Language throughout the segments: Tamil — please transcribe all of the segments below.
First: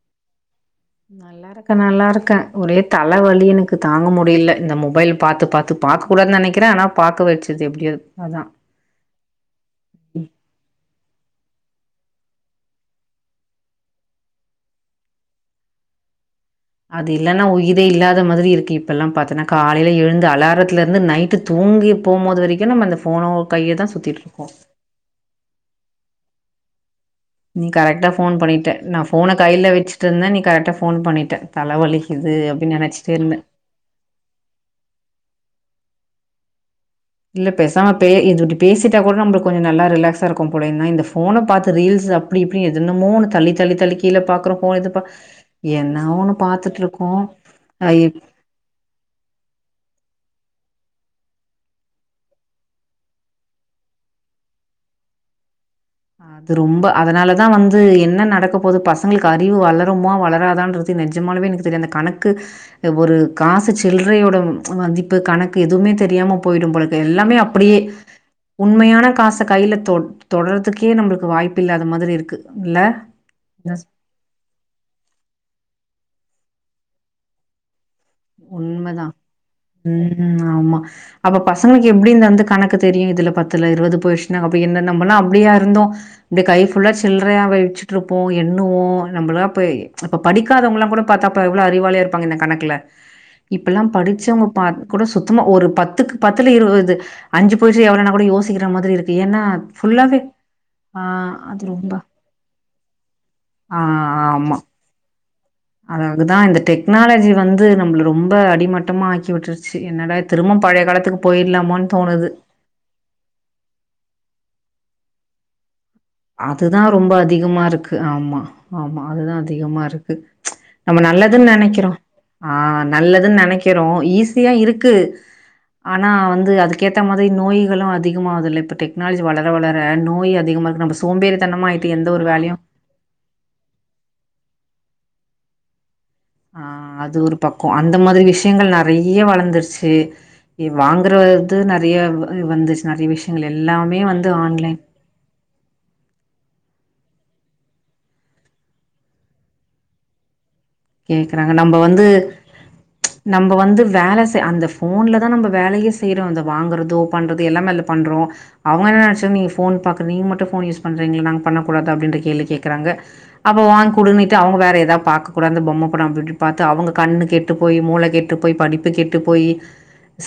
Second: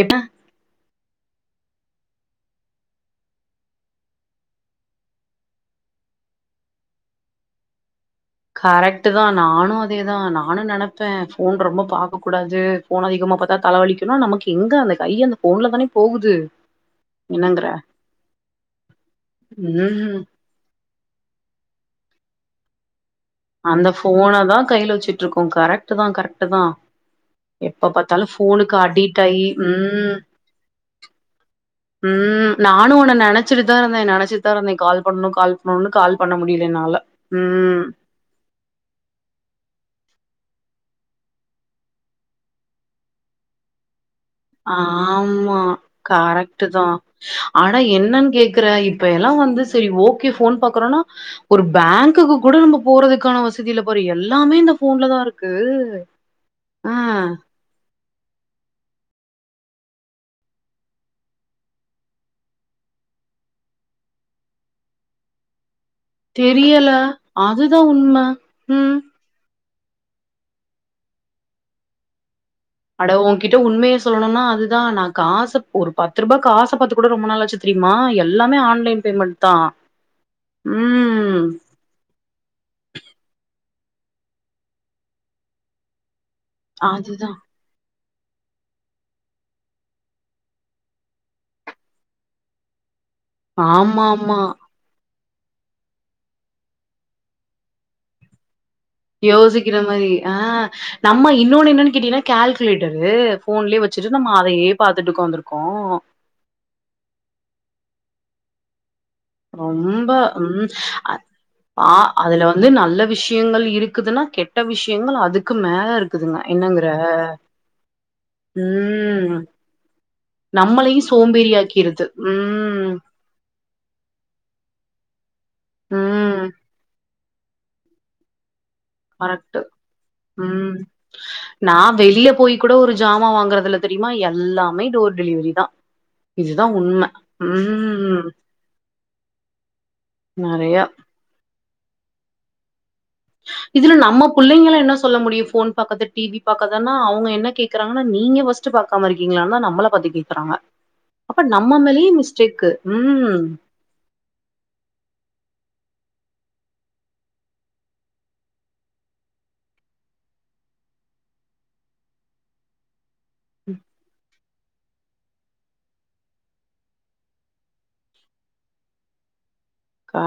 என்ன நல்லா இருக்கே நல்லா இருக்கே ஒரே தல வலி எனக்கு தாங்க முடியல இந்த மொபைல் பாத்து பாத்து பாக்க கூடாது நெனக்கிறே ஆனா பாக்க வெச்சது எப்டியாது அதா ட்டுதா நானு அதேதா நானு நெனப்பே போன் ரொம்ப பாக்க கூடாது போன் அதிகமா பாத்தா தலவலிக்குனா நமக்கு எங்க அந்த கை அந்த போன்ல தானே போகுது அது இல்லன்னா என்னங்கற உயிதே இல்லாத மாதிரி இருக்கு இப்ப எல்லா பாத்தன்னா காலையில ம் எழுந்து அலாரத்துல இருந்து நைட்டு தூங்கி போம்போது வரைக்கு நம்ம அந் அந்த போனதா கைலல வெச்சுட்டு இருக்கோ கரெக்ட் ட்தா கரெக்ட்டுதா நீ கரெக்டா போன் பண்ணிட்டே நா அடிட் போன ஆயி கைய்ல வச்சிட்டு இருந்தே நீ கரெக்டா போன் பண்ணிட்ட தல உம் நானு உன்ன நெனச்சிட்டதா இருந்தே நெனச்சிட்டதா இருந்த கால் பண்ணணு கால் பண்ணணு கால் பண்ண முடியல என்னால இல்ல ம் பேசாம பே இது பேசிட்டா கூட நம்மளுக்கு கொஞ்சோ நல்லா ரிலாக்ஸ் சருக்கும்போல ஏன்னா இந்த போனு பாத்தது ரீல்ஸ் அப்டி இப்டி எதுனமோ தள்ளி தள்ளி தள்ளிக் ஆமா ஒண்ணு கரெக்ட்தா பாத்துட்ருக்கோம். அட அ இப் என்னன்னு கேக்குற இப்ப எல்லா வந்து செரி ஓகே போன் பாக்ரொனா ஒரு ஃபேங்குக்கு கூட நம்ம போறதுக்கான வசதியில பாரு எல்லாமே இந்த போன்லதா இருக்கு அது ரொம்ப ஆ அதனாலதா வந்து என்ன நடக்க போது பஸ் உங்களுக்கு அறிவு வளருமா வளராதான்றது நெஜமாலுமே எனக்கு தெரியாது கணக்கு ஒரு காசு சில்ரையோட மதிப்பு கணக்கு எதுவுமே தெரியாம போயிடும் தெரியல போலருக்கு எல்லாமே அப்டியே அதுதான் உண்ம ம் உண்மையான காசு கையில தொட் தொடர்து த்துக்கே நம்மளுக்கு வாய்ப்பில்லாத மாதிரி இருக்கு இல்ல? அட ஓங்கிட்ட உண்மைய சொல்லணுனா அதுதா நா காசு ஒரு பத்து ரூபா காசு த்த பாத்து கூட ரொம்ப நாள் ஆச்சு திரீவ் உண்மதா உம் ம் ஆமா அப்ப ம் பசங்களுக்கு எப்டி இந்த வந்து கணக்கு தெரியு இதுல பத்துல ருவது போயிச்னா அப்டி என்ன நம்மல்லா அப்டியா இருந்தோ இந்த கை ஃபுல்லா அதுதான் சில்றயா வெச் ட்ருப்போ எண்ணுவோ நம்மளா ப்ப இப்ப படிக்காதவல்லா கோட பாத்தா அப்ப எவ்வளவு அறிவாளியா இருப்பாங்க இந்த கணக்குல இப்பெல்லா ஆமா ஆமா படிச்சவங்க பா கூட சுத்தமா ஒரு பத்துக்கு பத்துல இருவது அஞ்சு போயுருச்சுனா எவ்ளனா கூட யோசிக்கற யோசிக்கிற மாரி ஆஹ் ஆ நம்ம அது இன்னொன்னு ரொம்ப என்னன்னு கேட்டீன்னா கேல்குலேட்டரு ஃபோன்லயே வச்சுட்டு நம்ம அதையே பாத்துட்டு உக்காந்துருக் அ அதுதா இந்த டெக் னாலஜி வந்து நம்மள ரொம்ப அடிமட்டமா ஆக் ரொம்ப உம் அத் போயிடலாமான்னு ஆ தோணுது. அதுல வந்து நல்ல விஷயங்கள் இருக் குதுன்னா கெட்ட விஷயங்கள் அதுக்கு மேல இருக் அதுதா ரொம்ப அதிகமா இருக்கு ஆமா ஆமா அதுதா ம் அதிகமா இருக்கு ம்ச் நம்ம நம்மளையு நல்லதுன்னு நெனைக்றோ சோம்பேறியாக்கிருது ஆஹ் ம் நல்லதுன்னு நெனைக்றோ ஈஸியா இருக்கு ஆனா ம் வந்து அதுக்கேத்த மா இதய நோய்களு அதிகமாதில்ல இப் டெக்னாலஜி வளர கரெக்ட்டு வளர நோய் ம் அதிகமாக நம்ம சோம்பேறித்தனமா நா ஆயிட்டு எந்த ஒரு வெளிய போய் வேலையும் கூட ஒரு ஜாமா வாங்குறதுல தெரியுமா எல்லா ல்லாமே டோர் டெலிவரி தா இதுதா ஆஹ் உண்ம அது ஒரு பக்க அந்த ம் மாதிரி விஷயங்கள் நறைய வளர்ந்துருச்சு நீ நெறைய வாங்குற து நறைய வ வந்துச்சு நெறைய விஷயங்கள் இதுல எல்லாமே நம்ம வந்து ஆன்லைன். புள்ளைங்கள என்ன சொல்ல முடியு ஃபோன் பாக்காத டி வி பாக்காத அதனா அவங்க என்ன கேக்குறாங்கன்னா நீங்க ஃபர்ஸ்ட் பாக்காம இருக்கிங்களான்னுதா நம்மள பாத்து கேக்கறாங்க கேக்குறாங்க நம்ம வந்து ம் நம்ம வந்து வேல அந்த ஃபோன்ல தா நம்ம வேலையே செய் செய்யறோ வாங்கறதோ பண்றது எல்லாமே அதுல பண்றோ அவங்க என்ன நெனச்சாங்க நீங் ஃபோன் பாக்ற நீங்க மட்டு ஃபோன் யூஸ் பண்றீங்களா நாங்க பண்ணக்கூடாதா அப்படின்ற கேள்வி கேக்கறாங்க அப்ப வாங்க குடுன்னிட்டு அவங்க வேற எது அதா பாக் கூடாந்த பொம்மை படம் அப்படி பாத்து அவங்க கண்ணு கெட்டு போயி மூள கெட்டு போயி படிப்பு கெட்டு போயி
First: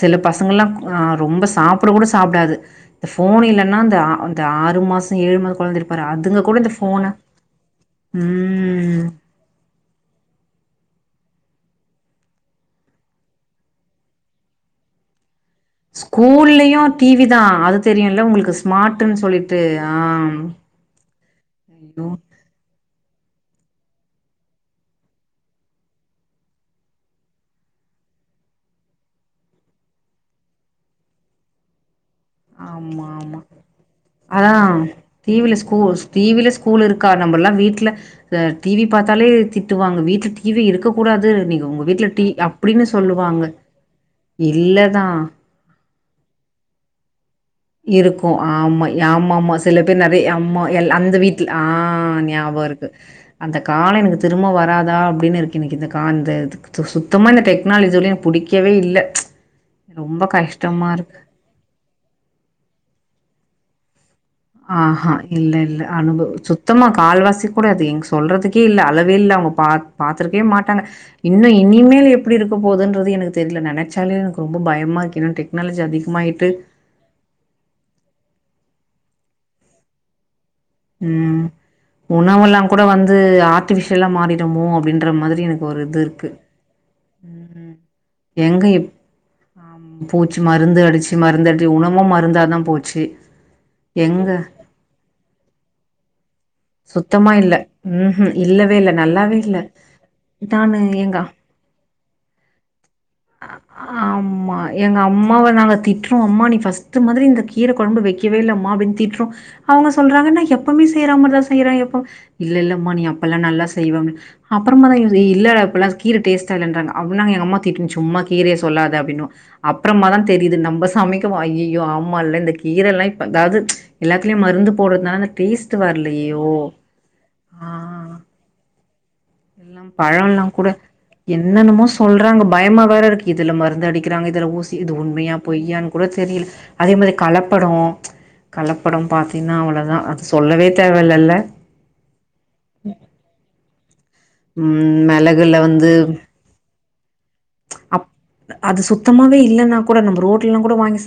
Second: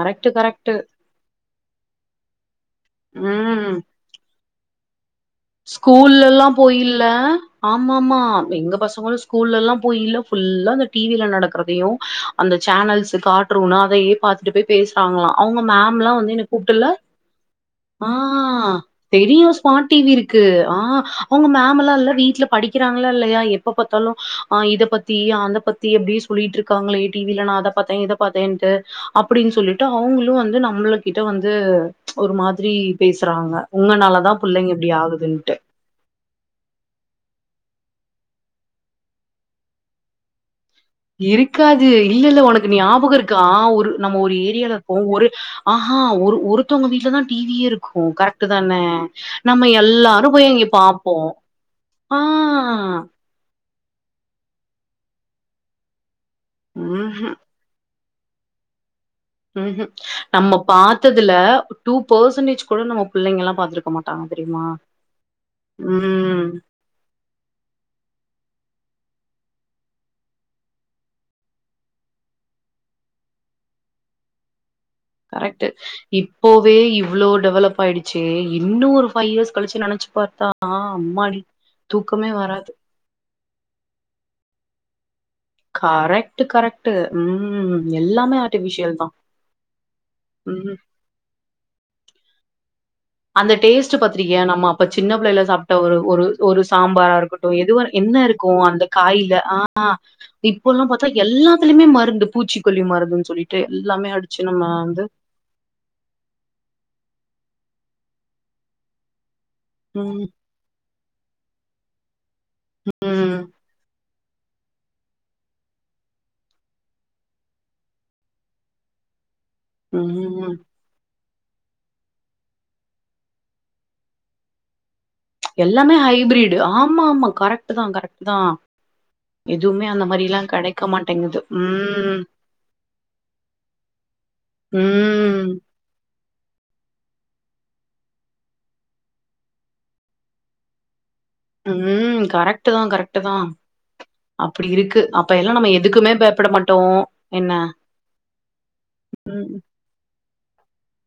சில பசங்கல்லா கரெக்ட் க ரொம்ப சாப்பட கூட சாப்டாது இந்த ஃபோன் இல்லன்னா அந்த ஆறு அந்த ஆறு மாச ஏழு கொழந்த இருக் பாரு ஸ்கூல்ல அதுங்க எல்லா கூட இந்த ஃபோன போயில்ல ஆமாமா எங்க ம் பசங்களு ஸ்கூல்ல எல்லா போயில்ல ஃபுல்லா அந்த டி வி ல நடக்கிறதையு அந்த சேனல்ஸ் காட்ரூன்னா அதையே பாத்துட்டு போய் பேசுறாங்களா அவங்க மேம்லா வந்து என்ன ஸ்கூல்லயு கூப்ட்டுல்ல டி வி தா அது ஆ தெரியுல்ல உங்களுக்கு ஸ்மார்ட்ன்னு தெரியு சொல்லிட்டு ஸ்மார்ட் டிவி ஆஹ் இருக்கு ஆஹ் அவங்க மேமல்லா இல்ல வீட்டுல படிக்கிறாங்களா இல்லையா எப்ப பார்த்தாலும்ஹ் இத பத்தி அத பத்தி எப்படியே சொல்லிட்டு இருக்காங்களே டிவில நான் அத பாத்தேன் இத பாத்தேன்ட்டு அப்படின்னு சொல்லிட்டு அவங்களும் வந்து நம்மள கிட்ட வந்து ஒரு மாதிரி ஆமா பேசுறாங்க உங்கனால தான் பிள்ளைங்க இப்படி ஆகுது டி வில ஸ்கூ டி வில ஸ்கூல் இருக்கா நம்ம எல்லா வீட்ல டி வி பாத்தாலே திட்டுவாங்க வீட்ல டி வி இருக்கு கூடாது நீங்க உங்க இருக்காது வீட்ல இல்ல இல்ல உனக்கு ஞாபகோ இருக்கா சொல்லுவாங்க ஆ ஒரு நம்ம ஒரு ஏரியால இல்லதா போம்போரு ஒரு ஆ ஆஹ ஒ ஒருத்தவங்க வீட்லதா டிவியே இருக்கு கரெக்ட் தான ஆமா ஆமாமா நம்ம சில பேர் எல்லாரு நெறயா போய் அம்மா அங்க எ பாப்போ அந்த வீட்ல ஆ ஆஹ் ஞாபகோ இருக்கு அந்த கால எனக்கு திரும்ப வராதா அப்டின்னு இருக்கு எனக்கு இந்த கால் அ சுத்தமா ம்ஹும் டெக்னாலஜிலயு புடிக்கவே இல்ல ப்ச் ஹும்ஹும் நம்ம பாத்ததுல டூ பர்சன்டேஜ் கூட நம் புள்ளங்க எல்லா பாத்திருக்க மாட் ஆஹஹா இல்ல இல்ல அனுபவம் ம் சுத்தமா கால்வாசி கூட அது எங்க சொல்றதுக்கே இல்ல அளவு அளவே இல்ல அவுங்க பா பாத்திருக்கவே மாட்டாங்க இன்னு இனிமேல் எப்படி இருக்க போதுன்றது எனக்கு தெரில நெனச்சாலே எனக்கு ரொம்ப பயமா இருக்கு. ஏன்னா கரெக்ட் டெக்னாலஜி அதிகமாயிட்டு இப்போவே இவ்ளவு டெவலப் ஆயிடுச்சு இன்னொரு பைவ் இயர்ஸ் கழிச்சு நெனச்சு பாத்தா அம்மாடி உம் தூக்கமே வராது உணவெல்லாங் கூட வந்து ஆர்டிபிஷியலா மாறிடுமோ அப்டின்ற மாரி கரெக்ட்டு கரெக்ட்டு ம் எல்லாமே எங்க இப் ஆர்ட்டிஃபிஷியல் தா ஆம் பூச்சி ம் மருந்து அடிச்சு மருந்து அடி உணவு மருந்தா தா போச் அந்த டேஸ்ட்டு பாத்திருக்கியா நம்ம அப்ப சின்ன பிள்ளைல சாப்ட்ட ஒரு ஒரு ஒரு சாம்பாரா சுத்தமா இருக்கட்டு இல்ல எதுவா என்ன ம்ஹூம் இருக்கோ இல்லவே அந்த இல்ல காயில நல்லாவே இல்ல ஆ இப்போ நானு ல்லா பாத்தா எங்க எல்லாத்துலிமே மருந்து பூச்சிக்கொல்லி மருந்துன் சொல்லிட்டு எல்லாமே அடிச்சு ஆமா நம்ம எங்க வந்து அம்மாவ நாங்க திட்டுறோம். அம்மா நீ ஃபர்ஸ்ட்டு மாதிரி இந்த கீர கொழம்பு வெக்கவே இல்ல மா அப்டின் திட்றோ அவுங்க ம் சொல்றாங்க நா எப்புமே செய்ற மார் தா கிற இப்போ இல்ல இல்லம்மா நீ அப்பெல்லா ம் நல்லா செய்வனு அப்பறமா தா [unintelligible] எ இல்ல இப்பல்லா கீர டேஸ்ட்டா இல்லென்றாங்க அப்டி நா எங்க அம்மா திட்டு சும்மா கீரய சொல்லாத அப்டின்னுவோ அப்றமா தா ம் தெரிது நம்ப சமைக்கவு ஐயியோ ஆமா ஆமால இந்த கீரெல்லா இப்ப அதாவ்து ச்ச் எல்லாத்லியு மருந்து போட்றத்னால டேஸ்ட்டு வர்லே ஹைப்ரீடு ஆமா ஆமா கரெக்ட்டு தா கரெக்ட்டு தா எதுவுமே அந்த பழொ மாரிலா எல்லா கூட கெடைக்க மாட்டேங்குது என்னன்னுமோ ம் சொல்றாங்க பயமா வேற இருக்கு இதுல மருந்து அடிக்கிறாங்க இதுல ஊசி இது உண்மையா ம் பொய்யான்னு கூட தெரில்ல அதே மாதிரி கலப்படம் கலப்படம் பாத்தீங்னா அவ்ளோதா அது சொல்லவே தேவ இல்லல உம் கரெக்ட்டு தா கரெக்ட்டு தா அப்டி இருக்கு ம் அப்ப மெளகுல எல்லா நம்ம வந்து எதுக்குமே பயேப்பட மாட் டோ அப் அது சுத்தமாவே ம் இல்லன்னா கூட நம்ம ரோட் எல்லா கூட வாங் சா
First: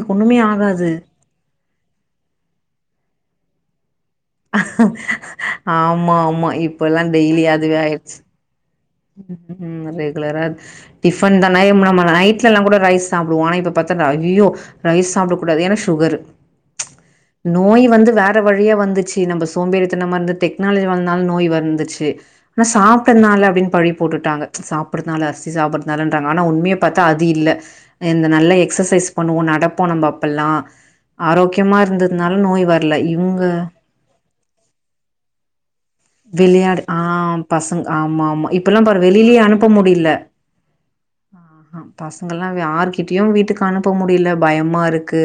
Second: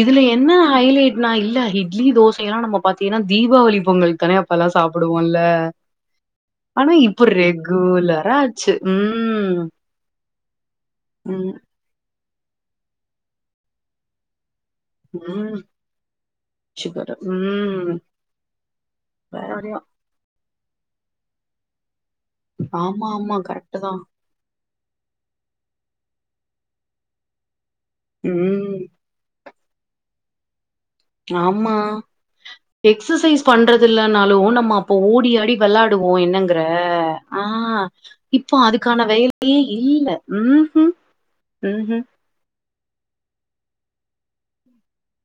இதுல என்ன ஹைலைட்னா இல்ல இட்லி தோச எல்லா நம்ம பாத்து ஏன்னா தீபாவளி பொங்கல் தானே அப்பல்லா சாப்டுவோல்ல ஆமா ஆமா இப்ப ஆனா எல்லாம் டெய்லி அதுவே ஆயிடுச்சு ரெகுலரா ஆச்சு ம் உம் ரெகுலரா டிபன் ம் தனைம நை விட்ல்லா கூட ரைஸ் சப்பிடுவோ ஆனா இப்ப பாத்தா ஐயோ ரைஸ் சாப்பிட ம் கூடாது ஏனா சுகரு சுகரு நோய் ம் வந்து வேற வழியா வந்துச்சு நம்ம வேறயா சோம்பேறித்தமா டெக் டெக்னாலஜி வளந்த நோய் வந்துச்சு ஆனா ஆமா ஆமா சாப்படனால அப்டின் கரெக்ட் பழி தா பொட்டுட்டாங்க சாப் படுதுனால ரிசு ப்படுனாலங்க ஆனா உண்மையா பாத்தா அது இல்ல இந்த நல்ல ம் எக்ஸசைஸ் பண்ணுவோ நடப் போன பாப்பல்லா ஆமா இவங்க எக்ஸசைஸ் பண்றது இல்லைனாலு நம்ம அப்போ ஓடி ஆடி வெளா யாடுவோ என்னங்கற விளையாடு ஆ பசங்க ஆஹ் ஆமா ஆமா இப்போ இப்பல்லா பாரு அதுக்கான வேல் வெளிலயே யே அனுப்ப முடில இல்ல உம் உம் கிட்டயு வீட்டுக்கு அனுப்ப முடியல பயமா இருக்கு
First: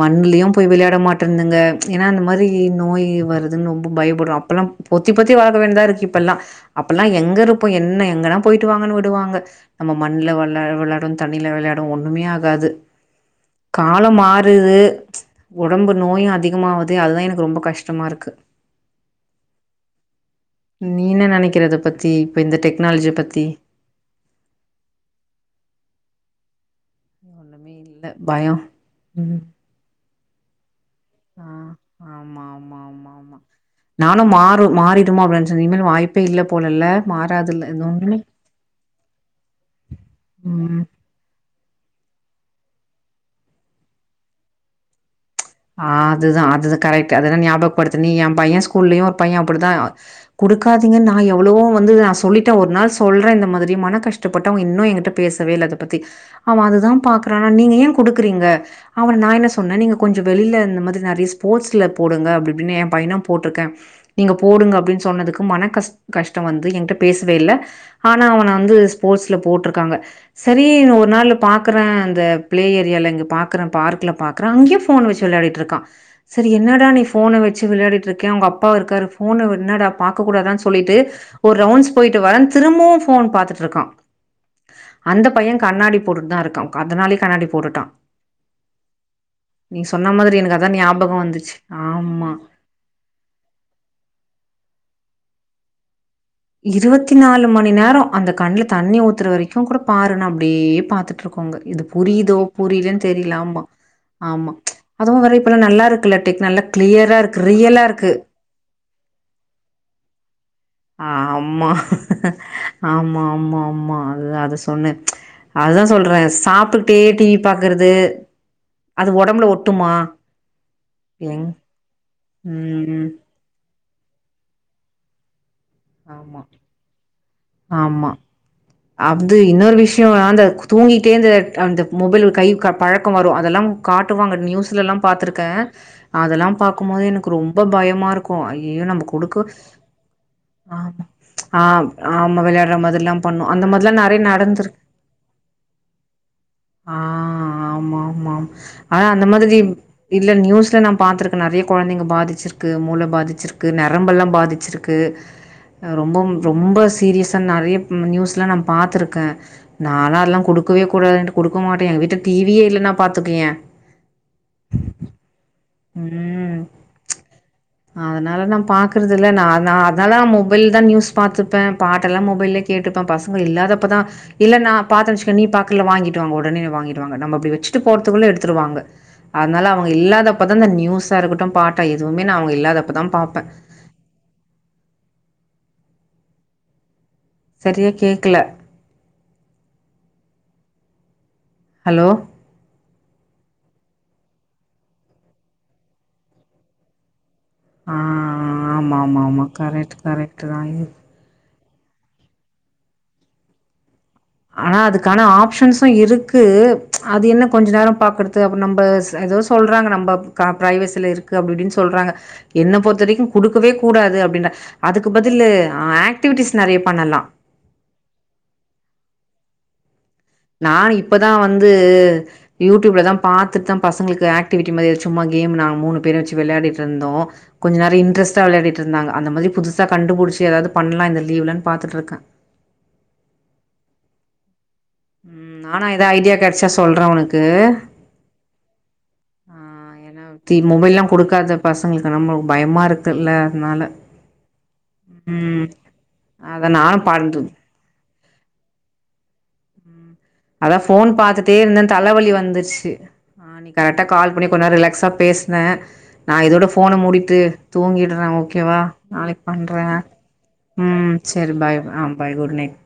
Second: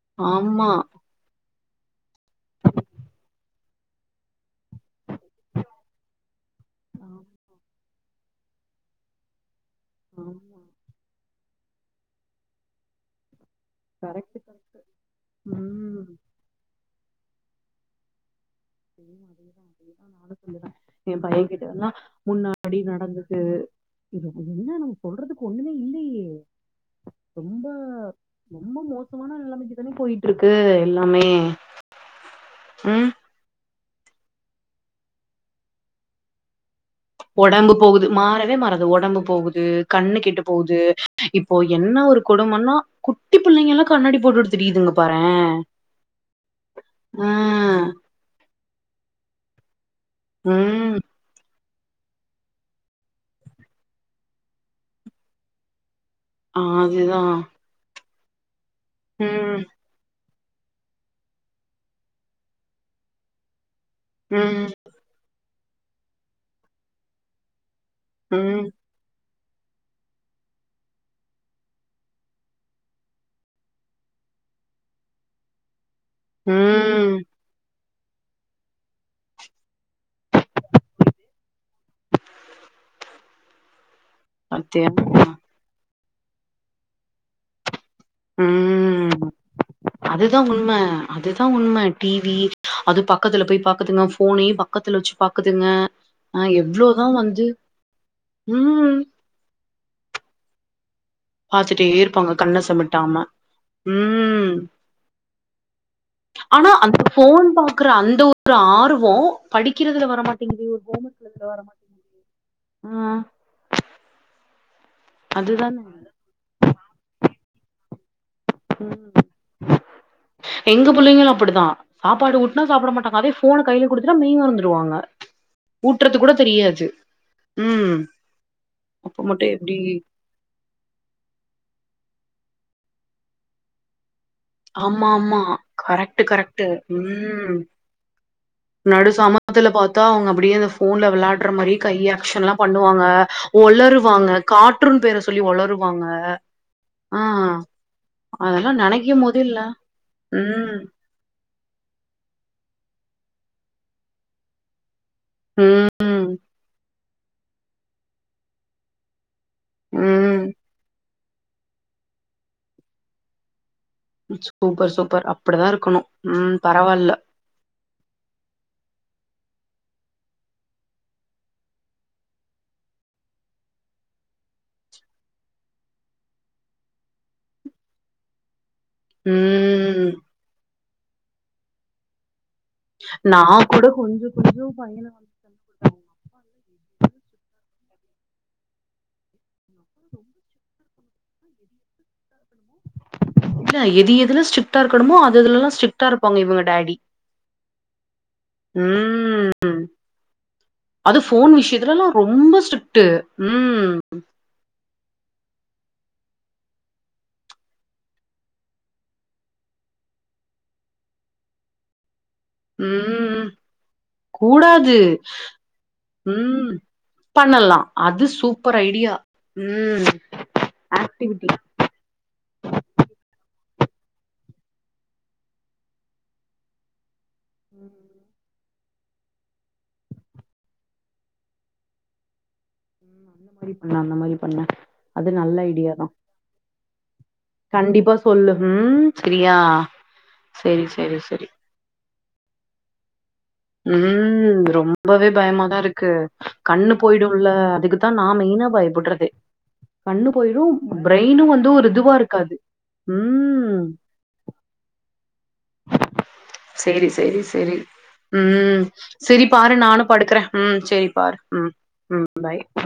மண்ணுலயு போய் ஆமா விளயாட மாட்டுதுங்க ஏன்னா அந்த மாரி நோய் வருது அதுனு ரொம்ப பயப்படுறாப் லம் பொத்தி பொத்தி வளகர வேண்தா இருக்கு இப்பெல்லா அப்பெல்லா ஆமா எங்க இருப்போ என்ன எங்கல்லா போயிட்டு வாங்கனு விடுவாங்க நம்ம மண்ல ஆமா விள விளயாடு தண்ணில விளயாடுவோ ஒண்ணுமே ஆகாது காலம் கரெக்ட் மாறுது கரெக்ட் ச் உடம்பு ம் நோயு அதிகமாது தேஅலைனுக் அதா எனக்கு ரொம்ப கஷ்டமா இருக்கு சரிமா அதேதான் அதேதான் நீ நான் ஏ என்ன பையன் நெனைக்கிற இத கிட்டல்லா பத்தி இப்ப இந்த முன்னாடி டெக்னாலஜிய நடந்தது பத்தி ரொம்ப ஒண்ணுமே இல்ல பயோ ரொம்ப மோசமான ம் நிலமைக்கு தானே போயிட்ருக்கு எல்லாமே ஆ உம் நானும் மாறும் மாறிடுமா அப்டின் நினச்சே இனிமேல் வாய்ப்பே இல்ல போலல்ல மாறாதுல்ல ஒடம்பு இது போகுது ஒண்ணுமே மாறவே மாறாது ஒடம்பு போகுது கண்ணு கெட்டு போகுது ம் இ ப்போ என்ன ஒரு கொடுமன்னா குட்டி பிள்ளைங்கெல்லா கண்ணாடி போட்டுட்டு திரியுதுங்க பா ஆதுதான் அதுதான் கரெக்ட் ஆ அதுதான் ஞாபகப்படுத்து நீ ஏம்பைய ஸ் கூல்லையு ஒரு பைய அப்டி தா ம் குடுக்காதிங்கன் நா எவ்ளவோ வந்து நா சொல்லிட்டே ஒரு நாள் சொல்றே இந்த மாரி மனக்கஷ்டப்பட்டு அவங்க இன்னு எங்கிட்ட பேசவே இல்ல அத பத்தி அவ அதுதா அதுதான் பாக்குறானா நீங்க ஏ குடுக்றீங்க அவன நா என்ன ம் சொன்னே நீங்க கொஞ் வெளில இந்த மாதிரி நெறய ஸ்போர்ட்ஸ்ல போடுங்க அப்டிஇப்டின்னு ஏ பையன போட்ருக்கே நீங்க ம் போடுங்க அப்படின் சொன்னதுக்கு மன கஷ் கஷ்டொவந்து என்ட்ட பேசுவேயில்ல ஆனா அவன ம் வந்து ஸ்போர்ட்ஸ் ல போட்ருக்காங்க சரீனு ஒரு நாளு பாக்குற அந்த பிளே ஏரியாலங்க பாக்குற பார்க்ல பாக்ற அங்யு போன் வச்சு விளையாடிட்ருக்கா சரி என்னடா நீ ம் ஃபோன வச்சு விளையாடி ட்ருக்கே உங்க அப்பா இருக்காரு ஃபோனு என்னடா பாக்க கூடாத சொல்லிட்டு ஒரு ரவுண்டஸ் போயிட்டு வரன் திரும்பவும் ஃபோன் பாத்துட்ருக்கா பாத்தியா அந்த பைய கண்ணாடி போட்டுட் தா இருக்கா அதனாலே கண்ணாடி போட்டுட்டா ம் மாதிரி அதுதா எனக்கு உண்ம அதான் ஞாபகம் அதுதா வந்துச்சு. உண்ம ஆமா. டிவி அது பக்கத்துல போய் பாக்குதுங்க போனையு ப பக்கத்துல வச்சு பாக்குதுங்க ஆ இருவத்தி எவ்ளோதான் வந்து நாலு மணி நேரோ அந்த கண்ல ம் தண்ணி ஊத்துற வரைக்கு கூட பாருனா ப்டியே பாத்து ருக்குங்க இது பாத்துட்டே இருப்பாங்க புரியுதோ கண்ண புரியலன் சிமிட்டாம தெரில ஆமா ஆமா ம் அதுவு வேற இப்ப எல்லா நல்லா இருக்குல டிக் நல்லா ஆனா அந்த கிளியராருக்கு ரியலாருக்கு வோ படிக்கிறதுல வரமாட் ஆமா ஆமா வரமாட்டேங்குது ஆமா ஆமா அது அத சொன்னு அதுதானே அதுதா சொல்ற சாப்டுகிட்டே டீவ் பாக்கறது எங்க புள்ளைங்களு எங் அப்படிதா சாப்பாடு ஊட்னா சாப்பிட ம். மாட்டாங்க அதே போன கையில குடுத் த மெய் மறந்துடுவாங்க ஊட்டுறது கூட ஆமா தெரியாது ம் ஆமா அப்ப அது மட்டு எப்டி இன்னொரு விஷயம் அந்த தூங்கிட்டே இந்த அந்த மொபைல் ஒரு கை க பழக்க வரு அதெல்லாம் காட் ட்டு வாங்க நியூஸ்ல எல்லா ஆமா ஆமா பாத்திருக்க கரெக்ட் அதெல்லா கரெக்ட் பாக்கும்போது எனக்கு ம் ரொம்ப பயமா இருக்கு ஐயயோ நம்ம நடு குடுக்க சாமத்துல பாத்தா அவங்க அப்டி அப்டியே அந்த ஆமா போன்ல விளாடுற ஆ மாரியே கை ஆமா ஆக்ஷன் எல்லா வெளையாடுற பண்ணுவாங்க மாதிரில்லா பண்ணு அந்த மாதிரிலா நெறைய ஒளருவாங்க நடந்திருக்கு கார்ட்டூன் பேர சொல்லி ஒளருவாங்க ஆ அ ஆமா ஆமா அதல்லா ஆனா நெனைக்கும் அந்த போது மாதிரி இல்ல இல்ல ம் க்கு மூள பாதிச்சிருக்கு நரம்பெல்லா பாதிச்சிருக்கு ம் ரொம்பம் ரொம்ப சீரியஸ் சார் நிறைய நியூஸ் எலாம் நான் பாத்திருக்க நானு அதெல்லா ம் குடுக்கவே கூடாதுன் குடுக்க மாட்ட எங்க வீட்ல டிவியே இல்லைன்னா பாத்துக்கய சூப்பர் சூப்பர் அப் ம் ப்ச் அதனால நான் பாக்குறது இது இல்ல நான் நான் அதனாலான் மொபைல் தான் நியூஸ் பாத்துப்ப பாட்டெல்லாம் மொபைல்லயே கேட்டுப்ப பசங்க இல்லாதப்பதா இல்ல நான் பாத்தென் வச்சுக்க நீ பாக்கல வாங்கிட்டு வாங்க உடனே வாங்கிட்டுவாங்க நம்ம அப்டி வச்சுட்டு போறதுக்குள்ளே எடுத்துடுவாங்க அதனால அவங்க ம் இல்லாதப்போ நியூஸா இருக்கட்டும் பாட்டா எதுவுமே ந அவ நான் கூட [unintelligible] [unintelligible] ரியா பையன கேக்கல [unintelligible] ஹலோ இல்ல எது எதுல ஸ்டிர்க்டா இருக்கணமோ அது அதுலல்லா ஸ்டிர்க்டா இருப்பாங்க இவங்க டாடி ஆஹ் ஆமா ஆமா ஆமா ம் கரெக்ட் கரெக்ட் தான் இதுலல்லாம் ரொம்ப ஸ்ரிக்ட்டு உம் ஆனா அதுக்கான ஆப்ஷன்ஸும் இருக்கு ப்ச் அது என்ன கொஞ்ச நேரம் பாக்குறது அப்ப நம்ப ஏதோ சொல்றாங்க நம்ம க பிரைவேசில இருக்கு அப்டி இப்டின்னு சொல்றாங்க என்ன பொறுத்த வரைக்கும் ம் குடுக்கவே கூடாது அப்டின்ற கூடாது அதுக்கு பதில் ஆக்டிவிட்டிஸ் ம் நிறைய பண்ணலாம் உம் நான் இப்பதான் வந்து யூடியூப்லதான் பாத்துட்டு தான் பசங்களுக்கு ஆக்டிவிட்டிமாதிரிது சும்ம கேம் நாங்க மூணு பேரும் வச்சு விளாடிட்டுருந்தோம் கொஞ்ச நேர இன்டரஸ்டா விளையாட்டு இருந்தாங்க அந்த மாதிரி புதுசா கண்டுபிடிச்சி ஏதாவது பண்லா இந்த லீவ்லன் பாத்துட்டு இருக்கேன் உம் அந்த மாதிரி பண்ணலாம் அந்த பண்ண அது உம் நல்ல நானா ஏத தா ஐடியா கிடைச்சா சொல்ர உனக் [unintelligible] கண்டிப்பா சொல்லு ம் சரியா ஆ ஏா சரி மொபைல்லாம் சரி சரி கொடுக்காத பசங்களுக்கு நம்ம பயமா இருக்கு துல்ல உம் ரொம்பவே பயமாதான் இருக்கு அத கண்ணு நானு பாடு போயிடும்ல அதுக்குதான் நான் மெயினா பயப்படுறதே கண்ணு போயிடு அதான் போன் பிரெயினு பார்த்துட்டே வந்து ஒரு இருந்தேன் இதுவா தலைவலி இருக்காது வந்துருச்சு நீ ம் கரெக்டா கால் பண்ணி கொஞ்ச ரிலாக்ஸா பேச ன் நான் இதோட போனை சேரி முடிட்டு சேரி சேரி தூங்கிடுறேன் ஓகேவா ம் நாளைக்கு செரி பாரு பண்றேன் நானு படுக்கறே ம் சேரி உம் பாரு சரி ம் பாய் ஆ பாய் குட் நைட்